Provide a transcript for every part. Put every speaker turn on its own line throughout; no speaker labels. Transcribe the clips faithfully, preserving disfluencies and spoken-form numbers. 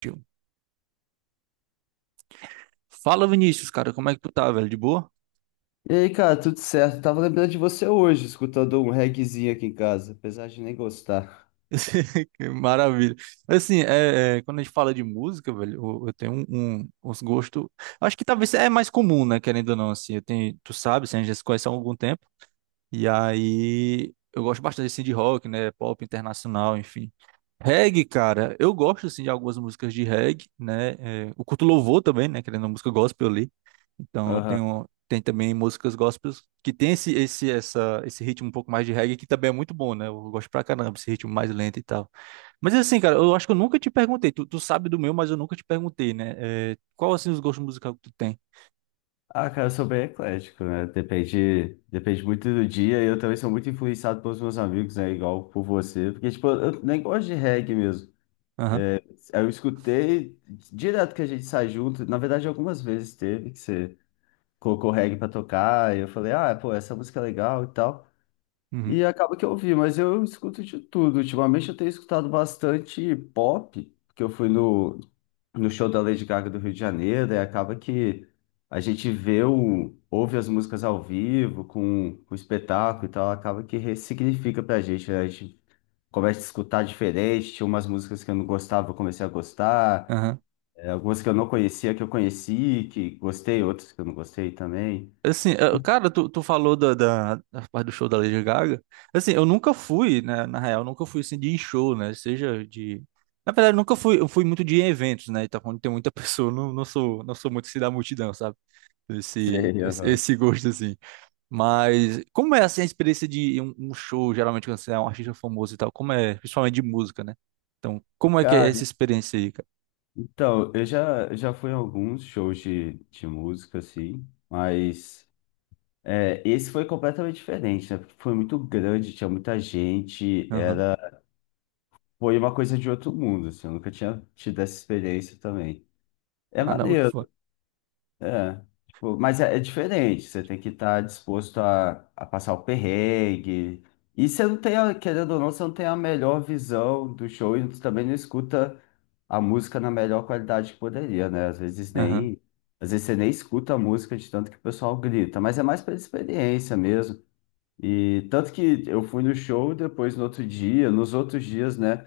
Tio. Fala, Vinícius, cara, como é que tu tá, velho? De boa?
E aí, cara, tudo certo? Tava lembrando de você hoje, escutando um reggaezinho aqui em casa, apesar de nem gostar.
Que maravilha. Assim, é, é, quando a gente fala de música, velho, eu, eu tenho um, um- uns gostos. Acho que talvez é mais comum, né? Querendo ou não, assim, eu tenho, tu sabe, assim, a gente já se conhece há algum tempo. E aí, eu gosto bastante assim, de rock, né? Pop internacional, enfim. Reggae, cara, eu gosto assim de algumas músicas de reggae, né? É, eu curto louvor também, né? Querendo uma música gospel ali. Então, eu
Aham.
tenho tem também músicas gospels que tem esse esse essa esse ritmo um pouco mais de reggae que também é muito bom, né? Eu gosto pra caramba esse ritmo mais lento e tal. Mas assim, cara, eu acho que eu nunca te perguntei. Tu, tu sabe do meu, mas eu nunca te perguntei, né? É, qual assim os gostos musicais que tu tem?
Ah, cara, eu sou bem eclético, né? Depende, depende muito do dia e eu também sou muito influenciado pelos meus amigos, né? Igual por você. Porque, tipo, eu nem gosto de reggae mesmo.
Aham.
Eu escutei direto que a gente sai junto. Na verdade, algumas vezes teve que você colocou reggae pra tocar e eu falei, ah, pô, essa música é legal e tal.
Uhum.
E acaba que eu ouvi, mas eu escuto de tudo. Ultimamente eu tenho escutado bastante pop, porque eu fui no, no show da Lady Gaga do Rio de Janeiro, e acaba que a gente vê o, ouve as músicas ao vivo, com, com o espetáculo e tal, acaba que ressignifica pra gente, né? A gente começa a escutar diferente, tinha umas músicas que eu não gostava, eu comecei a gostar,
Aham.
eh, algumas que eu não conhecia, que eu conheci, que gostei, outras que eu não gostei também.
Assim, eh, cara, tu, tu falou da, da, da parte do show da Lady Gaga. Assim, eu nunca fui, né? Na real, nunca fui assim de show, né? Seja de na verdade, nunca fui, eu fui muito de eventos, né? Então, quando tem muita pessoa, eu não, não sou, não sou muito assim da multidão, sabe? esse,
Sei,
esse
aham.
esse gosto, assim. Mas como é, assim, a experiência de um, um show, geralmente, quando você é um artista famoso e tal? Como é, principalmente de música, né? Então, como é que é
Cara,
essa experiência aí, cara?
então, eu já, já fui em alguns shows de, de música, assim, mas é, esse foi completamente diferente, né? Porque foi muito grande, tinha muita gente,
Aham.
era, foi uma coisa de outro mundo, assim, eu nunca tinha tido essa experiência também. É
Caramba, que
maneiro,
foda.
é, tipo, mas é, é diferente, você tem que estar disposto a, a passar o perrengue. E você não tem, a- querendo ou não, você não tem a melhor visão do show e também não escuta a música na melhor qualidade que poderia, né? Às vezes
Aham.
nem, às vezes você nem escuta a música de tanto que o pessoal grita, mas é mais pela experiência mesmo. E tanto que eu fui no show depois no outro dia, nos outros dias, né?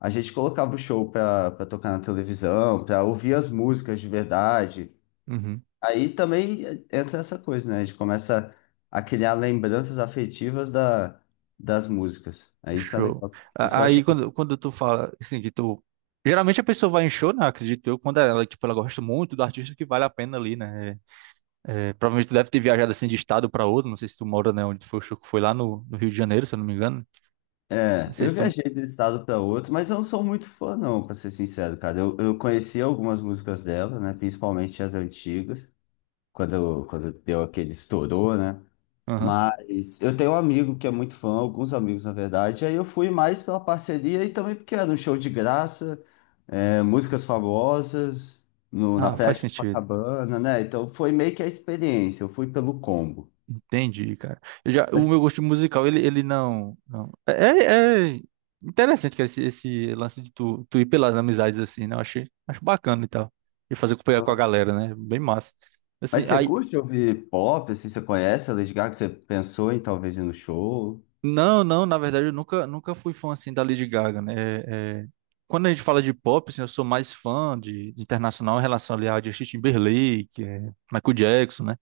A gente colocava o show para tocar na televisão, para ouvir as músicas de verdade.
Uhum.
Aí também entra essa coisa, né? A gente começa a criar lembranças afetivas da, das músicas. Aí isso é
Show.
legal. Isso
A-
eu
Aí,
achei.
quando, quando tu fala, assim, que tu... Geralmente a pessoa vai em show, né? Acredito eu, quando ela, tipo, ela gosta muito do artista que vale a pena ali, né? É, é, provavelmente tu deve ter viajado, assim, de estado pra outro. Não sei se tu mora, né? Onde foi o show que foi lá no, no Rio de Janeiro, se eu não me engano. Não
É,
sei
eu
se tu...
viajei de um estado para outro, mas eu não sou muito fã, não, para ser sincero, cara. Eu, eu conheci algumas músicas dela, né? Principalmente as antigas. quando, quando deu aquele estourou, né?
Aham.
Mas eu tenho um amigo que é muito fã, alguns amigos na verdade, e aí eu fui mais pela parceria e também porque era um show de graça, é, músicas famosas, no, na
Ah,
Praia
faz
de
sentido.
Copacabana, né? Então foi meio que a experiência, eu fui pelo combo.
Entendi, cara. Eu já, o meu
Mas,
gosto musical, ele, ele não, não. É, é é interessante, cara, esse, esse lance de tu, tu ir pelas amizades assim, né? Eu achei, acho bacana e tal. E fazer companhia com a galera, né? Bem massa. Assim,
mas você
aí,
curte ouvir pop, assim, você conhece a Lady Gaga, você pensou em talvez ir no show?
não, não, na verdade, eu nunca, nunca fui fã assim da Lady Gaga, né? É, é, quando a gente fala de pop, assim, eu sou mais fã de, de internacional em relação ali a Justin Timberlake, é, Michael Jackson, né?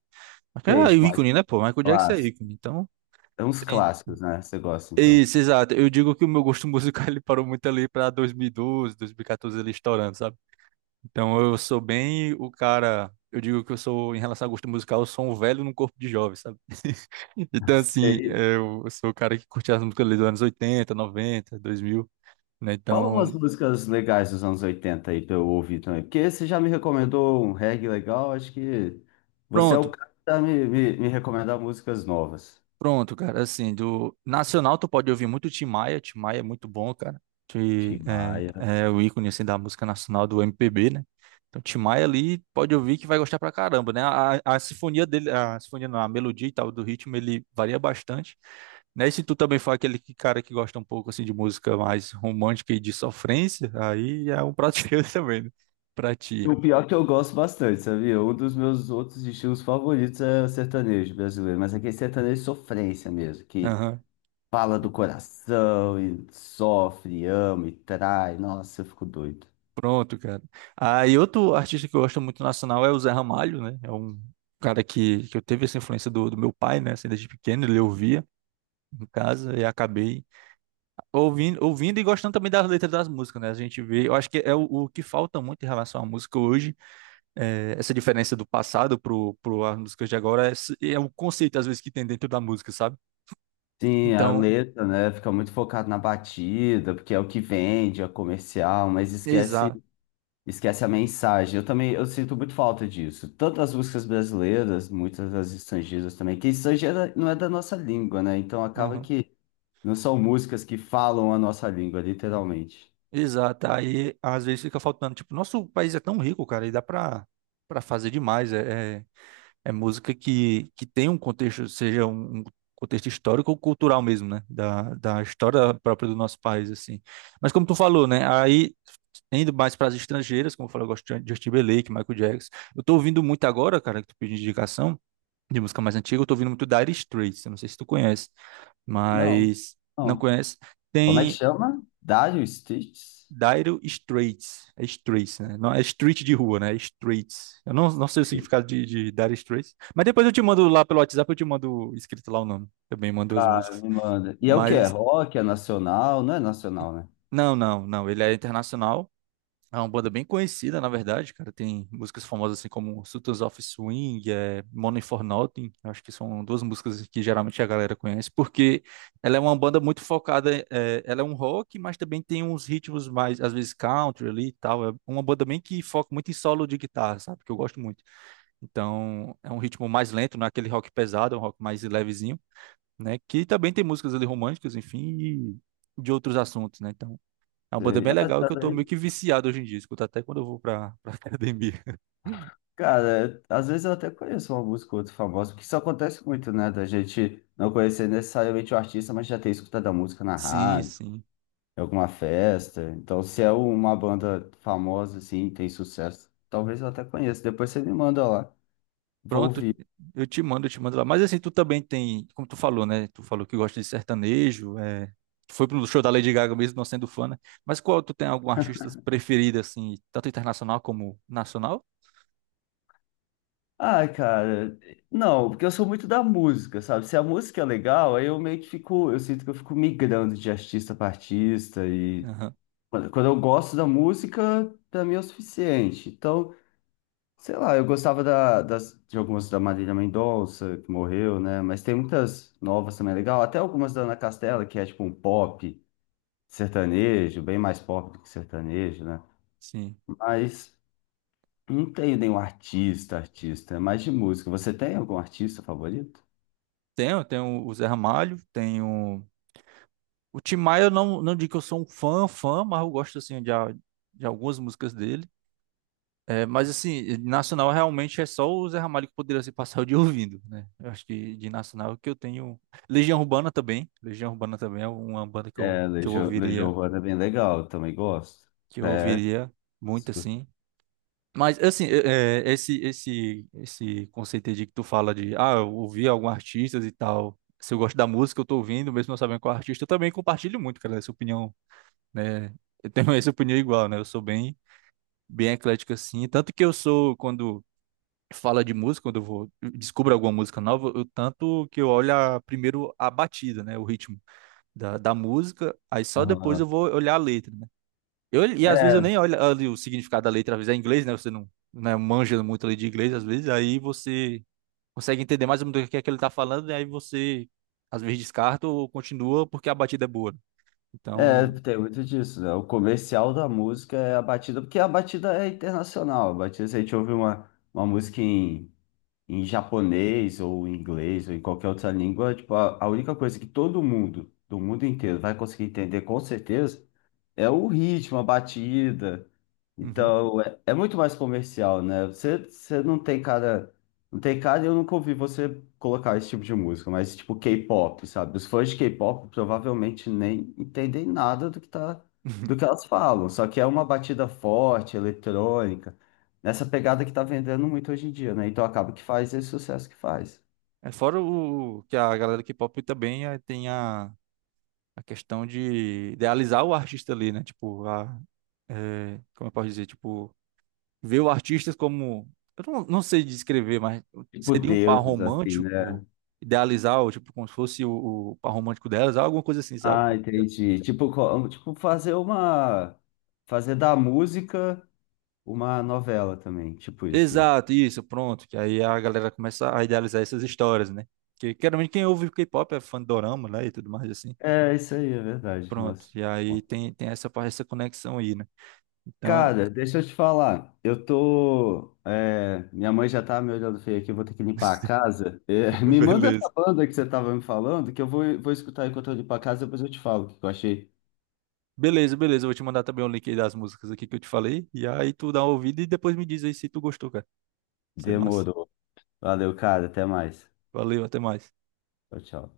Mas,
Sei,
cara, é o
tipo, mais
ícone, né, pô? Michael Jackson é
clássico.
ícone. Então,
É uns clássicos, né? Você gosta, então.
isso, exato. Eu digo que o meu gosto musical ele parou muito ali para dois mil e doze, dois mil e quatorze ele estourando, sabe? Então eu sou bem o cara, eu digo que eu sou em relação a gosto musical, eu sou um velho num corpo de jovem, sabe? Então assim,
Sei.
eu sou o cara que curte as músicas ali dos anos oitenta, noventa, dois mil, né?
Fala umas
Então,
músicas legais dos anos oitenta aí pra eu ouvir também. Porque você já me recomendou um reggae legal, acho que você é o
pronto,
cara pra me, me, me recomendar músicas novas.
pronto, cara, assim, do nacional tu pode ouvir muito Tim Maia, Tim Maia é muito bom, cara, que
Tim Maia.
é, é o ícone, assim, da música nacional do M P B, né? Então Tim Maia ali pode ouvir que vai gostar pra caramba, né? A, a sinfonia dele, a sinfonia não, a melodia e tal do ritmo, ele varia bastante, né? E se tu também for aquele que- cara que gosta um pouco, assim, de música mais romântica e de sofrência, aí é um prato cheio também, né? Pra ti.
O pior é que eu gosto bastante, sabia? Um dos meus outros estilos favoritos é sertanejo brasileiro, mas aquele sertanejo é sofrência mesmo, que fala do coração e sofre, ama e trai. Nossa, eu fico doido.
Pronto, cara. Ah, e outro artista que eu gosto muito nacional é o Zé Ramalho, né? É um cara que, que eu teve essa influência do, do meu pai, né? Assim, desde pequeno, ele ouvia em casa e acabei ouvindo, ouvindo e gostando também das letras das músicas, né? A gente vê, eu acho que é o, o que falta muito em relação à música hoje, é, essa diferença do passado pro, pro as músicas de agora, é, s- é o conceito, às vezes, que tem dentro da música, sabe?
Sim, a
Então,
letra, né? Fica muito focado na batida, porque é o que vende, é comercial, mas esquece.
exato.
Esquece a mensagem. Eu também, eu sinto muito falta disso. Tanto as músicas brasileiras, muitas das estrangeiras também, que estrangeira não é da nossa língua, né? Então acaba que não são músicas que falam a nossa língua, literalmente.
Exato, aí às vezes fica faltando. Tipo, nosso país é tão rico, cara, e dá pra, pra fazer demais. É, é, é música que, que tem um contexto, seja um, um contexto histórico ou cultural mesmo, né? Da, da história própria do nosso país, assim. Mas como tu falou, né? Aí, indo mais para as estrangeiras, como eu falei, eu gosto de Justin Timberlake, Michael Jackson. Eu tô ouvindo muito agora, cara, que tu pediu indicação de música mais antiga, eu tô ouvindo muito Dire Straits, eu não sei se tu conhece,
Não,
mas não
não.
conhece.
Como é que
Tem.
chama? Dire Straits?
Dire Straits. É Straits, né? Não, é street de rua, né? É Straits. Eu não, não sei o significado de, de Dire Straits. Mas depois eu te mando lá pelo WhatsApp, eu te mando escrito lá o nome. Também mando as
Tá,
músicas.
me manda. E é o que? É
Mas,
rock? É nacional? Não é nacional, né?
não, não, não. Ele é internacional. É uma banda bem conhecida, na verdade, cara. Tem músicas famosas assim como Sultans of Swing, é, Money for Nothing. Eu acho que são duas músicas assim, que geralmente a galera conhece, porque ela é uma banda muito focada. É, ela é um rock, mas também tem uns ritmos mais, às vezes, country ali e tal. É uma banda bem que foca muito em solo de guitarra, sabe? Que eu gosto muito. Então, é um ritmo mais lento, não é aquele rock pesado, é um rock mais levezinho, né? Que também tem músicas ali românticas, enfim, e de outros assuntos, né? Então. É uma banda bem legal que eu tô meio que viciado hoje em dia. Escuto até quando eu vou pra, pra academia.
Cara, às vezes eu até conheço uma música ou outra famosa, porque isso acontece muito, né? Da gente não conhecer necessariamente o artista, mas já ter escutado a música na
Sim,
rádio,
sim.
em alguma festa. Então, se é uma banda famosa, assim, tem sucesso, talvez eu até conheça. Depois você me manda lá, vou
Pronto,
ouvir.
eu te mando, eu te mando lá. Mas assim, tu também tem, como tu falou, né? Tu falou que gosta de sertanejo, é... tu foi pro show da Lady Gaga mesmo não sendo fã, né? Mas qual tu tem algum artista preferido, assim, tanto internacional como nacional?
Ah, cara, não, porque eu sou muito da música, sabe? Se a música é legal, aí eu meio que fico, eu sinto que eu fico migrando de artista para artista e
Aham,
quando quando eu gosto da música, pra mim é o suficiente. Então, sei lá, eu gostava da, das, de algumas da Marília Mendonça, que morreu, né? Mas tem muitas novas também é legal. Até algumas da Ana Castela, que é tipo um pop sertanejo, bem mais pop do que sertanejo, né?
sim.
Mas não tenho nenhum artista, artista, é mais de música. Você tem algum artista favorito?
Tenho, tenho o Zé Ramalho, tenho. O Tim Maia, eu não, não digo que eu sou um fã, fã, mas eu gosto, assim, de, a- de algumas músicas dele. É, mas assim, nacional realmente é só o Zé Ramalho que poderia se passar o dia ouvindo, né? Eu acho que de nacional é o que eu tenho. Legião Urbana também. Legião Urbana também é uma banda que
É,
eu, que eu
Legião, Legião
ouviria,
Urbana é bem legal, eu também gosto.
que eu
É,
ouviria muito
gosto.
assim. Mas assim, é, é, esse esse esse conceito aí de que tu fala de, ah, eu ouvi alguns artistas e tal. Se eu gosto da música, eu tô ouvindo, mesmo não sabendo qual artista, eu também compartilho muito, cara, essa opinião, né? Eu tenho essa opinião igual, né? Eu sou bem bem eclético assim, tanto que eu sou quando fala de música, quando eu vou descubro alguma música nova, eu tanto que eu olho a- primeiro a batida, né, o ritmo da, da música, aí só depois eu
Aham.
vou olhar a letra, né? Eu, e às vezes eu
É,
nem olho ali o significado da letra, às vezes é em inglês, né? Você não, né, manja muito ali de inglês, às vezes aí você consegue entender mais ou menos o que é que ele tá falando, e aí você às vezes descarta ou continua porque a batida é boa, né?
é,
Então,
tem muito disso, né? O comercial da música é a batida, porque a batida é internacional. A batida, se a gente ouve uma, uma música em, em japonês ou em inglês ou em qualquer outra língua, tipo, a, a única coisa que todo mundo, do mundo inteiro, vai conseguir entender com certeza é o ritmo, a batida.
uhum.
Então, é, é muito mais comercial, né? Você, você não tem cara. Não tem cara, e eu nunca ouvi você colocar esse tipo de música, mas tipo K-pop, sabe? Os fãs de K-pop provavelmente nem entendem nada do que tá, do que elas falam. Só que é uma batida forte, eletrônica, nessa pegada que tá vendendo muito hoje em dia, né? Então acaba que faz esse sucesso que faz.
É fora o que a galera do K-pop também eh, tem a a questão de idealizar o artista ali, né? Tipo, a, é, como eu posso dizer? Tipo, ver o artista como. Eu não, não sei descrever, mas
Tipo
seria um par
deuses, assim, né?
romântico, idealizar, ou, tipo, como se fosse o, o par romântico delas, alguma coisa assim, sabe?
Ah, entendi. Tipo, co- tipo fazer uma. Fazer da música uma novela também, tipo isso, né?
Exato, isso, pronto. Que aí a galera começa a idealizar essas histórias, né? Porque, geralmente, quem ouve K-pop é fã de dorama, né? E tudo mais assim.
É, isso aí, é verdade.
Pronto.
Nossa.
E aí tem, tem essa, parte- essa conexão aí, né? Então,
Cara, deixa eu te falar. Eu tô. é, minha mãe já tá me olhando feio aqui, eu vou ter que limpar a casa. É, me manda essa
beleza.
banda que você tava me falando, que eu vou, vou escutar enquanto eu limpo a casa, depois eu te falo o que eu achei.
Beleza, beleza. Eu vou te mandar também o link aí das músicas aqui que eu te falei. E aí tu dá uma ouvida e depois me diz aí se tu gostou, cara. Isso é massa.
Demorou. Valeu, cara. Até mais.
Valeu, até mais.
Tchau, tchau.